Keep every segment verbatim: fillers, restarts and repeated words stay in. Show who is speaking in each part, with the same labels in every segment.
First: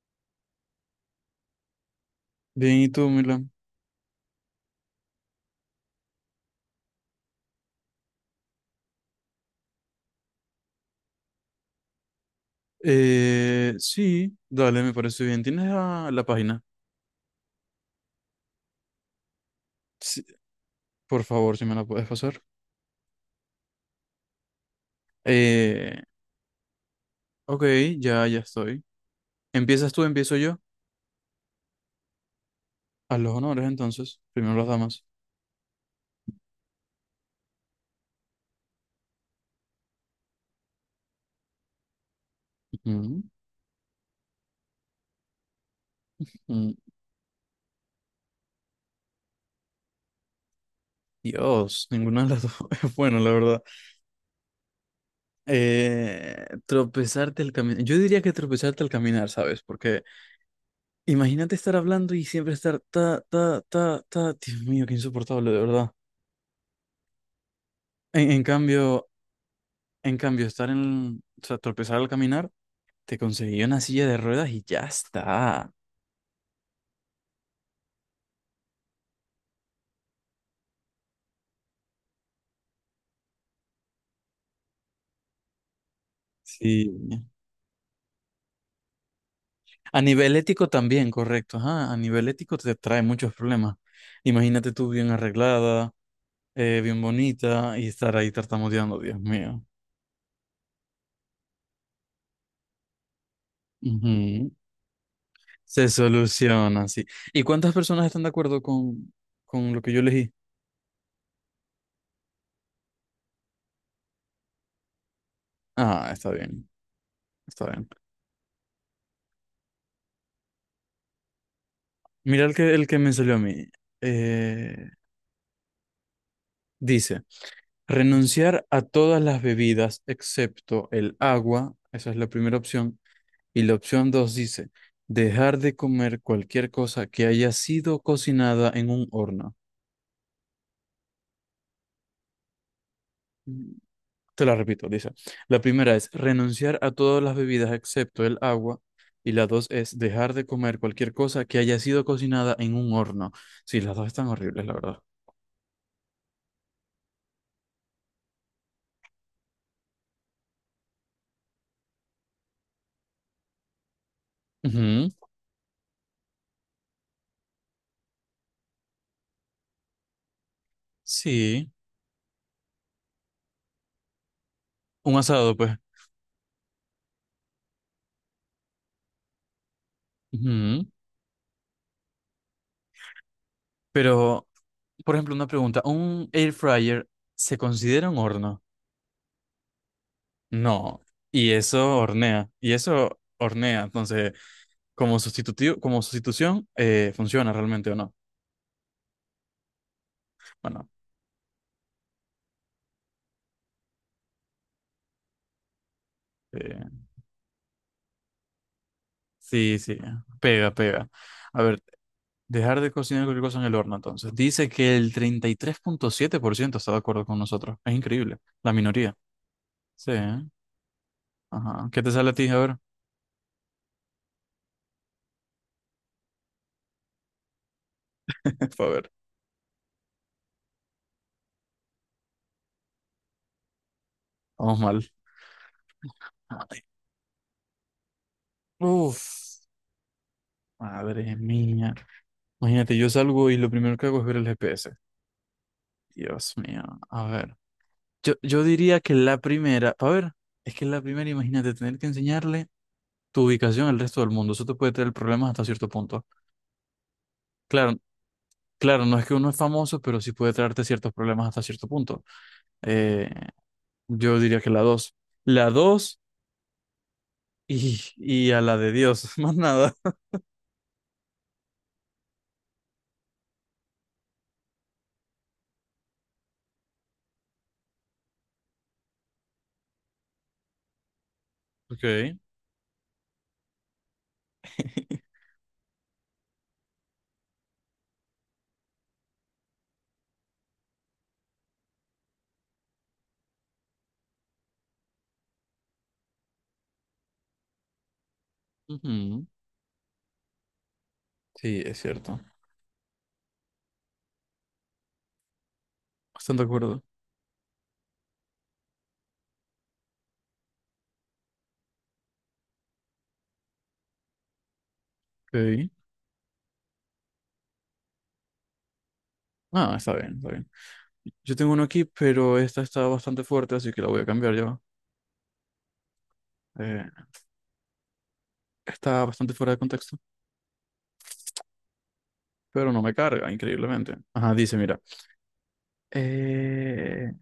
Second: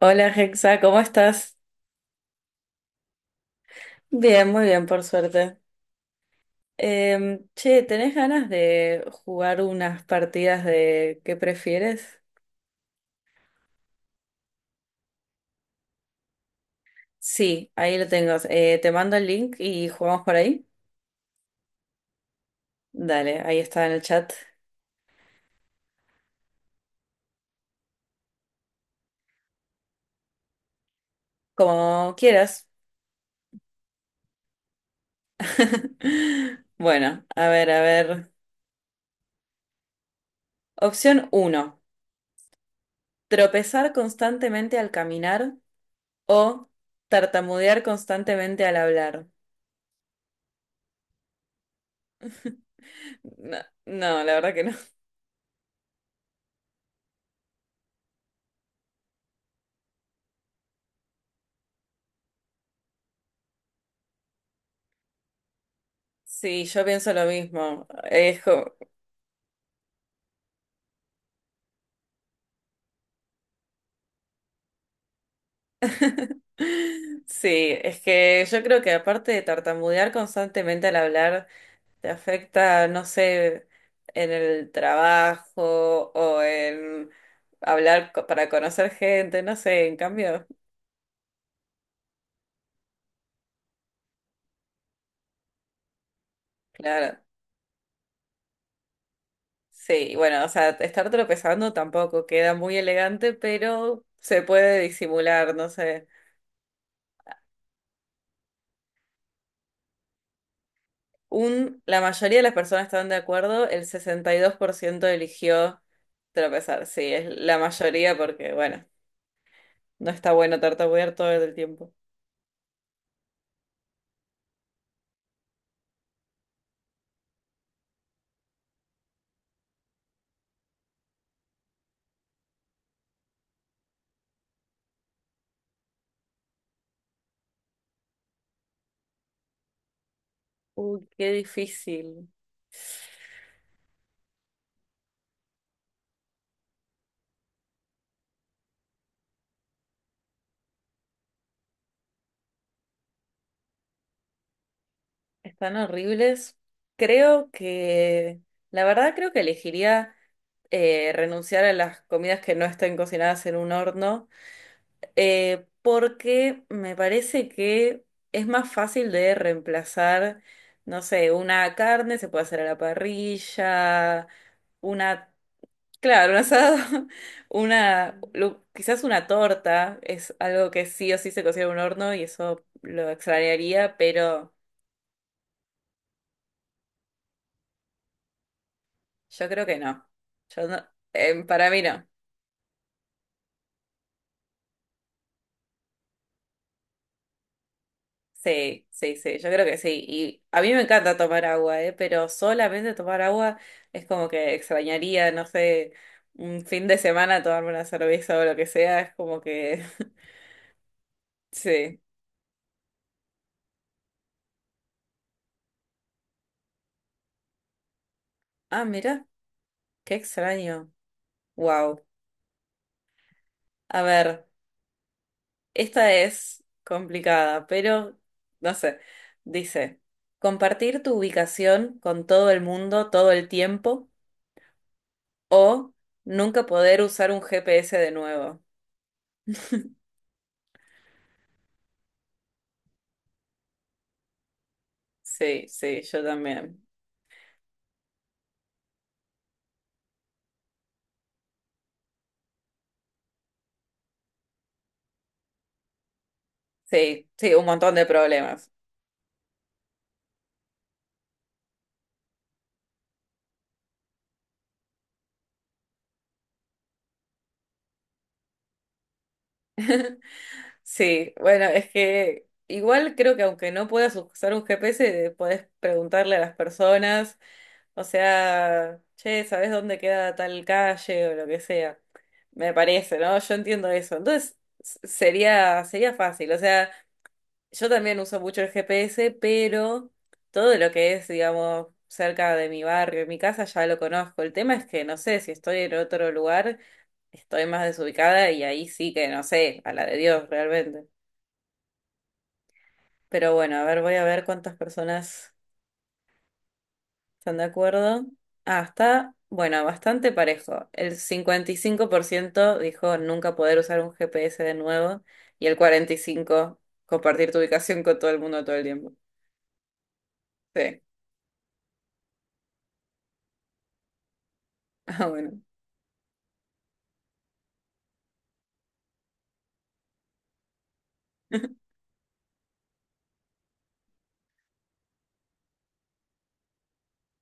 Speaker 1: Hola Hexa, ¿cómo estás?
Speaker 2: Bien, ¿y tú, Milan?
Speaker 1: Bien, muy bien, por suerte. Em, che, ¿tenés ganas de jugar unas partidas de qué prefieres?
Speaker 2: Eh, sí, dale, me parece bien. ¿Tienes la, la página?
Speaker 1: Sí, ahí lo tengo. Eh, te mando el link y
Speaker 2: Sí,
Speaker 1: jugamos por ahí.
Speaker 2: por favor, si me la puedes pasar.
Speaker 1: Dale, ahí está en el chat.
Speaker 2: Eh, ok, ya, ya estoy. ¿Empiezas tú, empiezo yo?
Speaker 1: Como quieras.
Speaker 2: A los honores, entonces. Primero las damas.
Speaker 1: Bueno, a ver, a ver. Opción uno:
Speaker 2: Ujú.
Speaker 1: tropezar constantemente al caminar o
Speaker 2: Mm,
Speaker 1: tartamudear constantemente al hablar.
Speaker 2: Dios, ninguna de las dos es bueno, la
Speaker 1: No,
Speaker 2: verdad.
Speaker 1: no, la verdad que no.
Speaker 2: Eh, tropezarte al caminar. Yo diría que tropezarte al caminar, ¿sabes? Porque imagínate estar hablando y siempre estar ta, ta, ta, ta. Dios mío, qué insoportable, de verdad.
Speaker 1: Sí, yo pienso lo mismo.
Speaker 2: En,
Speaker 1: Es
Speaker 2: en
Speaker 1: co-
Speaker 2: cambio, En cambio, estar en, o sea, tropezar al caminar, te conseguí una silla de ruedas y ya está.
Speaker 1: Sí, es que yo creo que aparte de tartamudear constantemente al hablar, te afecta, no sé, en el trabajo o
Speaker 2: Sí.
Speaker 1: en hablar co- para conocer gente, no sé, en
Speaker 2: A nivel
Speaker 1: cambio,
Speaker 2: ético también, correcto. Ajá, a nivel ético te trae muchos problemas. Imagínate tú bien arreglada, eh, bien
Speaker 1: claro.
Speaker 2: bonita y estar ahí tartamudeando, Dios mío.
Speaker 1: Sí, bueno, o sea, estar tropezando tampoco queda muy elegante, pero se
Speaker 2: Ujú.
Speaker 1: puede disimular, no
Speaker 2: Se
Speaker 1: sé.
Speaker 2: soluciona, sí. ¿Y cuántas personas están de acuerdo con, con lo que yo elegí?
Speaker 1: Un, la mayoría de las personas están de acuerdo, el sesenta y dos por ciento eligió
Speaker 2: Ah, está bien,
Speaker 1: tropezar. Sí, es la
Speaker 2: está bien.
Speaker 1: mayoría porque, bueno, no está bueno tartamudear todo el tiempo.
Speaker 2: Mira el que, el que me salió a mí. Eh, Dice. Renunciar a todas las bebidas excepto el agua, esa es la primera opción. Y la opción dos dice, dejar de comer cualquier cosa que haya sido cocinada en un horno.
Speaker 1: Uy, qué difícil.
Speaker 2: Mm, Te la repito, dice. La primera es renunciar a todas las bebidas excepto el agua. Y la dos es dejar de comer cualquier cosa que haya sido cocinada en un horno. Sí, las dos están horribles, la verdad.
Speaker 1: Están horribles. Creo que, la verdad, creo que elegiría eh, renunciar a las comidas que no estén cocinadas en un horno.
Speaker 2: Ujú.
Speaker 1: Eh, porque me parece que es más fácil de reemplazar, no sé,
Speaker 2: Sí,
Speaker 1: una carne se puede hacer a la parrilla,
Speaker 2: un
Speaker 1: una,
Speaker 2: asado, pues.
Speaker 1: claro, un asado, una, lo- quizás una torta es algo que
Speaker 2: Ujú.
Speaker 1: sí o sí se cocina en un horno y eso lo extrañaría,
Speaker 2: Pero
Speaker 1: pero
Speaker 2: Por ejemplo, una pregunta, ¿un air fryer se considera un horno?
Speaker 1: yo creo que no. Yo no,
Speaker 2: No,
Speaker 1: eh,
Speaker 2: y
Speaker 1: para mí
Speaker 2: eso
Speaker 1: no.
Speaker 2: hornea, y eso hornea, entonces, como sustitutivo, como sustitución, eh, ¿funciona realmente o no?
Speaker 1: Sí, sí, sí, yo creo que sí. Y a mí me
Speaker 2: Bueno,
Speaker 1: encanta tomar agua, ¿eh? Pero solamente tomar agua es como que extrañaría, no sé, un fin
Speaker 2: eh,
Speaker 1: de semana tomarme una cerveza o lo que sea, es como
Speaker 2: sí,
Speaker 1: que...
Speaker 2: sí, pega, pega. A ver,
Speaker 1: Sí.
Speaker 2: dejar de cocinar cualquier cosa en el horno, entonces. Dice que el treinta y tres punto siete por ciento está de acuerdo con nosotros, es increíble, la
Speaker 1: Ah,
Speaker 2: minoría.
Speaker 1: mira,
Speaker 2: Sí,
Speaker 1: qué
Speaker 2: ¿eh?
Speaker 1: extraño.
Speaker 2: Ajá.
Speaker 1: Wow.
Speaker 2: ¿Qué te sale a ti? A ver,
Speaker 1: A ver, esta es complicada, pero no
Speaker 2: a
Speaker 1: sé.
Speaker 2: ver,
Speaker 1: Dice, compartir tu ubicación con todo el mundo todo el tiempo
Speaker 2: vamos mal.
Speaker 1: o nunca
Speaker 2: Ay,
Speaker 1: poder usar un G P S de nuevo.
Speaker 2: uf, madre mía. Imagínate, yo salgo y lo primero que hago es ver el G P S.
Speaker 1: Sí, sí, yo
Speaker 2: Dios mío,
Speaker 1: también.
Speaker 2: a ver. Yo, yo diría que la primera, a ver, es que la primera, imagínate, tener que enseñarle tu ubicación al resto del mundo. Eso te puede traer problemas hasta cierto punto.
Speaker 1: Sí, sí, un montón
Speaker 2: Claro,
Speaker 1: de problemas.
Speaker 2: claro, no es que uno es famoso, pero sí puede traerte ciertos problemas hasta cierto punto. Eh, yo diría que la dos. La dos y, y a la de Dios, más nada.
Speaker 1: Sí, bueno, es que igual creo que aunque no puedas usar un G P S, podés preguntarle a las personas, o sea, che, ¿sabés dónde queda tal calle o lo que sea?
Speaker 2: Ok.
Speaker 1: Me parece, ¿no? Yo entiendo eso. Entonces, s- sería, sería fácil. O sea, yo también uso mucho el G P S, pero todo lo que es, digamos, cerca de mi barrio, mi casa, ya lo conozco. El tema es que no sé si estoy en otro lugar. Estoy más desubicada y ahí sí que no
Speaker 2: Ujú.
Speaker 1: sé, a la de Dios realmente.
Speaker 2: Sí, es cierto.
Speaker 1: Pero bueno, a ver, voy a ver cuántas personas
Speaker 2: Bastante de acuerdo.
Speaker 1: están de acuerdo. Ah, está, bueno, bastante parejo. El cincuenta y cinco por ciento dijo nunca poder usar un G P S de nuevo y el
Speaker 2: Ok.
Speaker 1: cuarenta y cinco por ciento compartir tu ubicación con todo el mundo todo el tiempo.
Speaker 2: Ah, está bien, está bien.
Speaker 1: Sí,
Speaker 2: Yo tengo uno aquí, pero esta está bastante fuerte, así que la voy a cambiar yo.
Speaker 1: ah, bueno.
Speaker 2: Eh, Está bastante fuera de contexto, pero no me carga, increíblemente. Ajá, dice, mira. eh,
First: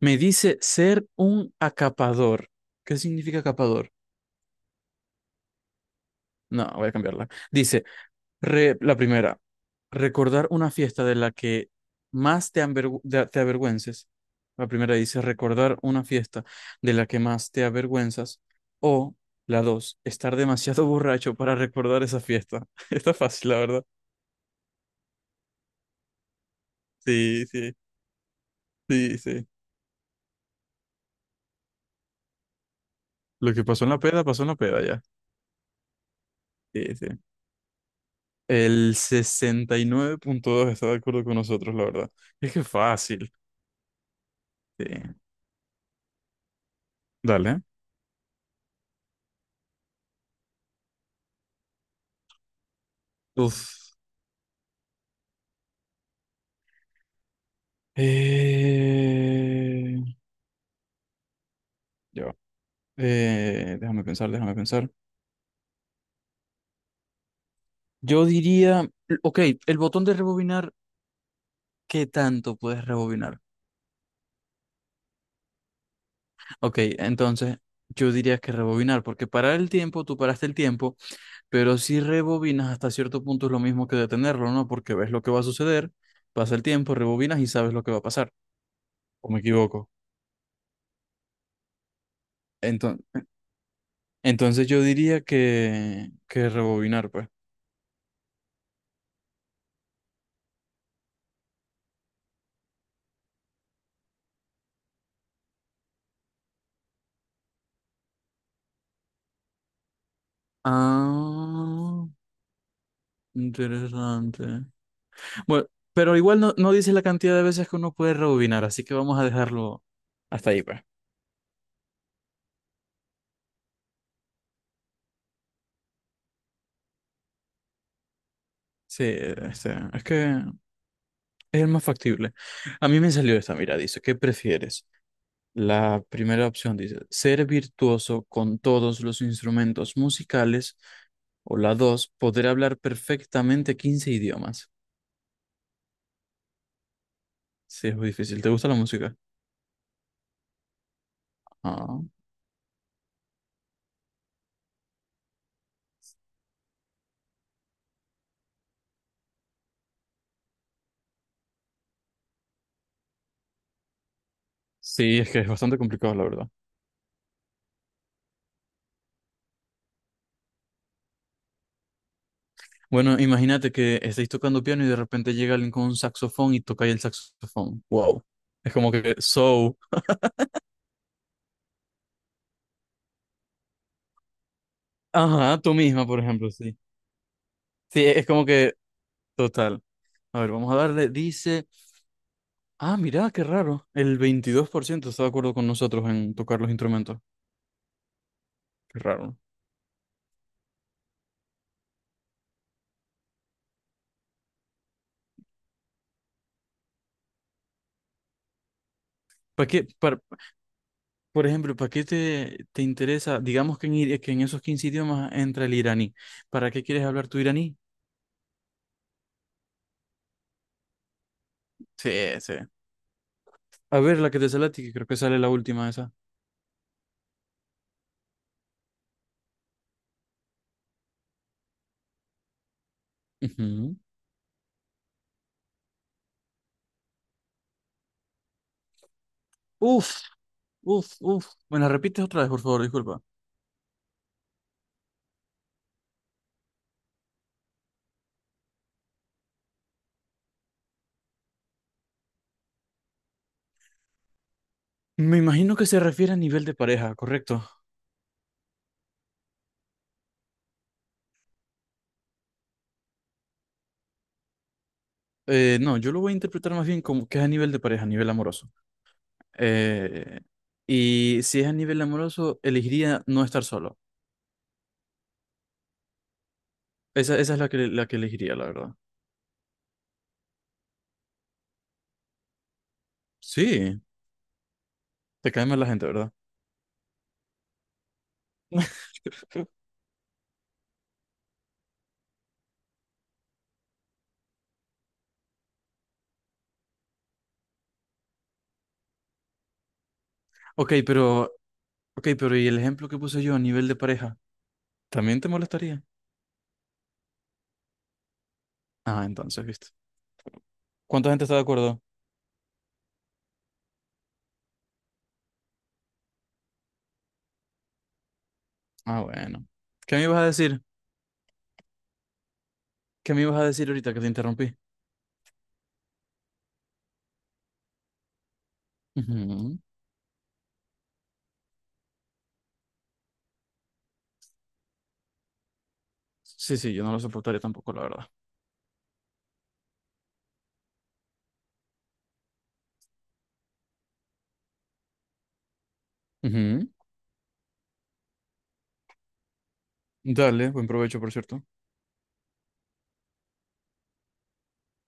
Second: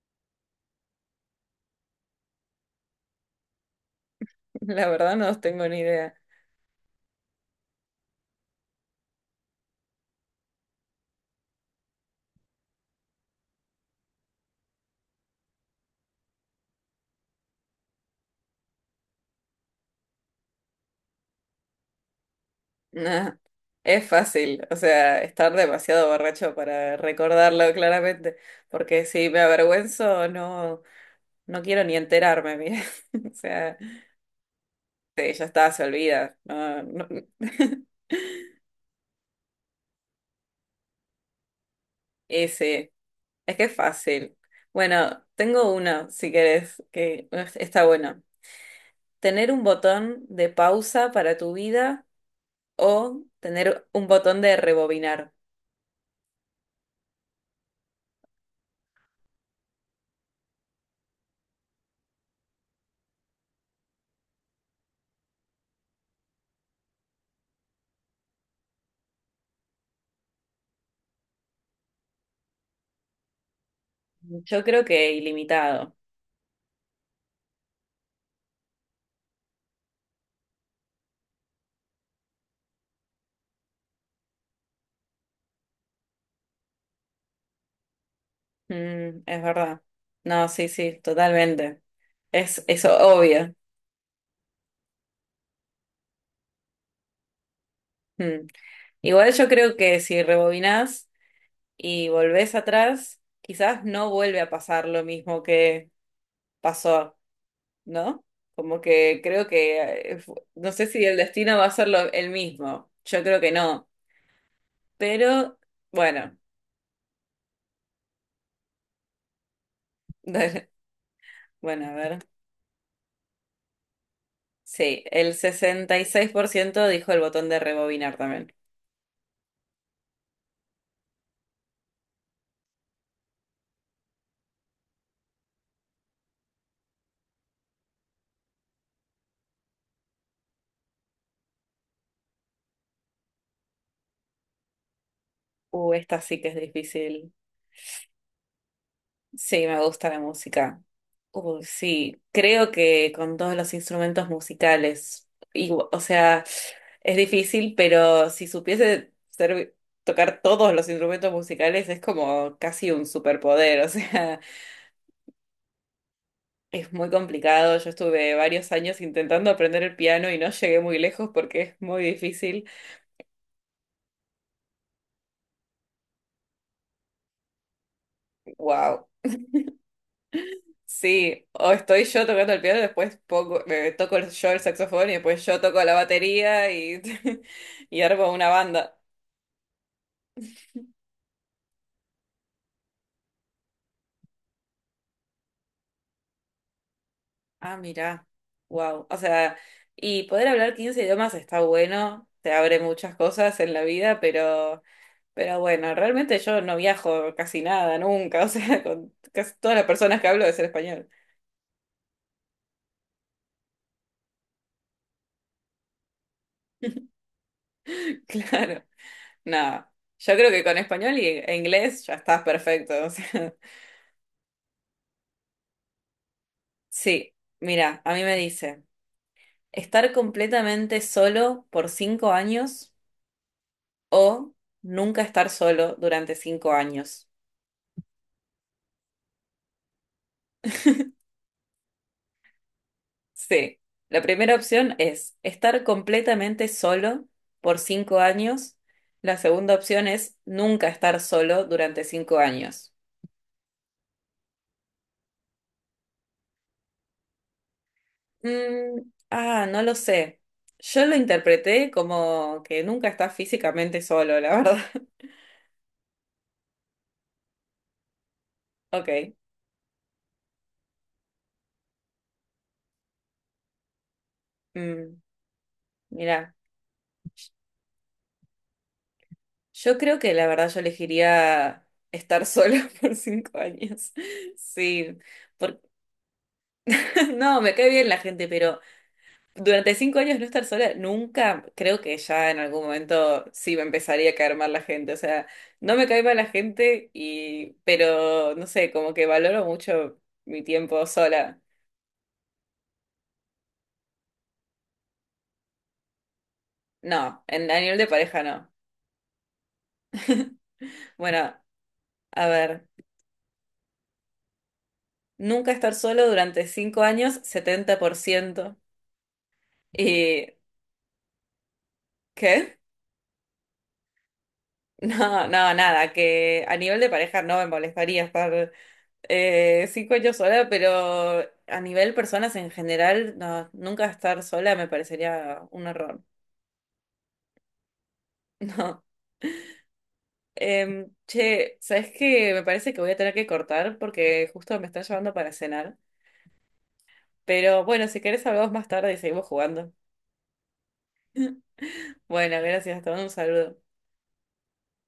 Speaker 2: Me dice ser un acapador. ¿Qué significa acapador?
Speaker 1: La verdad no tengo ni idea.
Speaker 2: No, voy a cambiarla. Dice, re- la primera, recordar una fiesta de la que más te, avergü- de- te avergüences. La primera dice, recordar una fiesta de la que más te avergüenzas. O la dos, estar demasiado borracho para recordar esa fiesta. Está
Speaker 1: Nah,
Speaker 2: fácil, la verdad.
Speaker 1: es fácil, o sea, estar demasiado borracho para
Speaker 2: Sí,
Speaker 1: recordarlo
Speaker 2: sí,
Speaker 1: claramente, porque
Speaker 2: sí,
Speaker 1: si me
Speaker 2: sí.
Speaker 1: avergüenzo, no. No quiero ni enterarme, mira. O
Speaker 2: Lo que
Speaker 1: sea,
Speaker 2: pasó en la peda, pasó en la peda ya.
Speaker 1: sí, ya está, se olvida. No,
Speaker 2: Sí,
Speaker 1: no.
Speaker 2: sí. El sesenta y nueve punto dos está de acuerdo con nosotros, la verdad. Es que
Speaker 1: Ese,
Speaker 2: fácil.
Speaker 1: es que es fácil.
Speaker 2: Sí.
Speaker 1: Bueno, tengo uno, si querés, que
Speaker 2: Dale.
Speaker 1: está bueno. Tener un botón de pausa para tu vida o
Speaker 2: Uf.
Speaker 1: tener un botón de rebobinar.
Speaker 2: Eh, ya va. Eh, déjame pensar, déjame pensar. Yo diría, ok, el botón de rebobinar, ¿qué tanto puedes rebobinar?
Speaker 1: Yo creo que ilimitado.
Speaker 2: Ok, entonces yo diría que rebobinar, porque parar el tiempo, tú paraste el tiempo, pero si rebobinas hasta cierto punto es lo mismo que detenerlo, ¿no? Porque ves lo que va a suceder, pasa el tiempo, rebobinas y sabes lo que va a pasar,
Speaker 1: Mm,
Speaker 2: o me
Speaker 1: es verdad.
Speaker 2: equivoco.
Speaker 1: No, sí, sí, totalmente. Es eso,
Speaker 2: Entonces,
Speaker 1: obvio.
Speaker 2: entonces yo diría que, que, rebobinar, pues.
Speaker 1: Mm. Igual yo creo que si rebobinás y volvés atrás, quizás no vuelve a pasar lo mismo que pasó, ¿no? Como que creo que, eh, fu- no sé si el destino va a ser
Speaker 2: Ah,
Speaker 1: lo- el mismo, yo creo que no,
Speaker 2: interesante.
Speaker 1: pero
Speaker 2: Bueno, pero
Speaker 1: bueno,
Speaker 2: igual no, no dice la cantidad de veces que uno puede rebobinar, así que vamos a dejarlo hasta ahí, pues.
Speaker 1: bueno, a ver. Sí, el sesenta y seis por ciento dijo el botón de rebobinar también.
Speaker 2: Sí, este, es que es el más factible. A mí me salió esta, mira, dice, ¿qué prefieres? La primera opción dice, ser virtuoso con todos los instrumentos musicales, o la dos, poder hablar perfectamente quince idiomas.
Speaker 1: Uh, esta sí que es difícil.
Speaker 2: Sí, es muy difícil. ¿Te gusta la música?
Speaker 1: Sí, me gusta la música. Uy,
Speaker 2: Ah.
Speaker 1: sí, creo que con todos los instrumentos musicales, igu- o sea, es difícil, pero si supiese ser- tocar todos los instrumentos musicales es como casi un superpoder, o sea,
Speaker 2: Sí, es que es bastante complicado, la verdad.
Speaker 1: es muy complicado. Yo estuve varios años intentando aprender el piano y no llegué muy lejos porque es muy difícil.
Speaker 2: Bueno, imagínate que estáis tocando piano y de repente llega alguien con un saxofón y toca ahí el saxofón. Wow. Es como
Speaker 1: Wow.
Speaker 2: que, so,
Speaker 1: Sí, o estoy yo tocando el piano, después pongo- eh, toco el- yo el saxofón y después yo
Speaker 2: ajá, tú
Speaker 1: toco la
Speaker 2: misma, por ejemplo,
Speaker 1: batería
Speaker 2: sí.
Speaker 1: y, y
Speaker 2: Sí, es
Speaker 1: armo
Speaker 2: como
Speaker 1: una
Speaker 2: que,
Speaker 1: banda.
Speaker 2: total. A ver, vamos a darle, dice, ah, mira, qué raro. El veintidós por ciento está de acuerdo con nosotros en tocar los instrumentos.
Speaker 1: Ah, mirá,
Speaker 2: Qué
Speaker 1: wow. O
Speaker 2: raro.
Speaker 1: sea, y poder hablar quince idiomas está bueno, te abre muchas cosas en la vida, pero, pero bueno, realmente yo no viajo casi nada, nunca. O sea, con casi
Speaker 2: ¿Para
Speaker 1: todas las
Speaker 2: qué, para,
Speaker 1: personas que hablo es el español.
Speaker 2: por ejemplo, ¿para qué te, te interesa, digamos que en, ir- que en esos quince idiomas entra el iraní? ¿Para qué quieres hablar tu iraní?
Speaker 1: Claro, nada. Yo creo que con español y e inglés
Speaker 2: Sí,
Speaker 1: ya estás
Speaker 2: sí.
Speaker 1: perfecto. O sea,
Speaker 2: A ver, la que te sale a ti, que creo que sale la última esa.
Speaker 1: sí, mira, a mí me dice. Estar completamente solo por cinco años
Speaker 2: Ujú.
Speaker 1: o nunca estar solo durante cinco años.
Speaker 2: Uf, uf, uf. ¿Me la repites otra vez, por favor? Disculpa.
Speaker 1: Sí, la primera opción es estar completamente solo por cinco años. La segunda opción es nunca estar solo durante cinco años.
Speaker 2: Me imagino que se refiere a nivel de pareja, correcto.
Speaker 1: Mm, ah, no lo sé. Yo lo interpreté como que nunca estás físicamente solo, la verdad.
Speaker 2: Eh, no, yo lo voy a interpretar más bien como que es a nivel de pareja, a nivel amoroso.
Speaker 1: Ok.
Speaker 2: Eh, y si es a nivel amoroso, elegiría no estar solo.
Speaker 1: Mm, mira.
Speaker 2: Esa, esa es la que, la que elegiría, la verdad.
Speaker 1: Yo creo que la verdad yo elegiría estar sola por cinco
Speaker 2: Sí,
Speaker 1: años. Sí,
Speaker 2: te cae mal
Speaker 1: por-
Speaker 2: la gente, ¿verdad?
Speaker 1: no, me cae bien la gente, pero durante cinco años no estar sola, nunca creo que ya en algún momento sí me empezaría a caer mal la gente. O sea, no me cae mal la gente y, pero no sé, como que valoro mucho mi
Speaker 2: Ok,
Speaker 1: tiempo
Speaker 2: pero,
Speaker 1: sola.
Speaker 2: ok, pero ¿y el ejemplo que puse yo a nivel de pareja? ¿También te molestaría?
Speaker 1: No, en, a nivel de pareja no.
Speaker 2: Ah, entonces, ¿viste? ¿Cuánta gente
Speaker 1: Bueno,
Speaker 2: está de acuerdo?
Speaker 1: a ver, nunca estar solo durante cinco años, setenta por ciento.
Speaker 2: Ah, bueno. ¿Qué me ibas a
Speaker 1: ¿Y
Speaker 2: decir?
Speaker 1: qué?
Speaker 2: ¿Qué me ibas a decir ahorita que te interrumpí?
Speaker 1: No, no, nada, que a nivel de pareja no me molestaría estar
Speaker 2: Ujú.
Speaker 1: eh, cinco años sola, pero a nivel personas en general, no, nunca estar sola me parecería un error.
Speaker 2: Sí, sí, yo no lo soportaría tampoco, la verdad.
Speaker 1: No. Em, che, ¿sabes qué? Me parece que voy a tener que cortar porque justo me están llevando para cenar.
Speaker 2: Ujú.
Speaker 1: Pero bueno, si querés hablamos más tarde y seguimos jugando.
Speaker 2: Dale, buen provecho, por cierto.
Speaker 1: Bueno, gracias, te mando un saludo.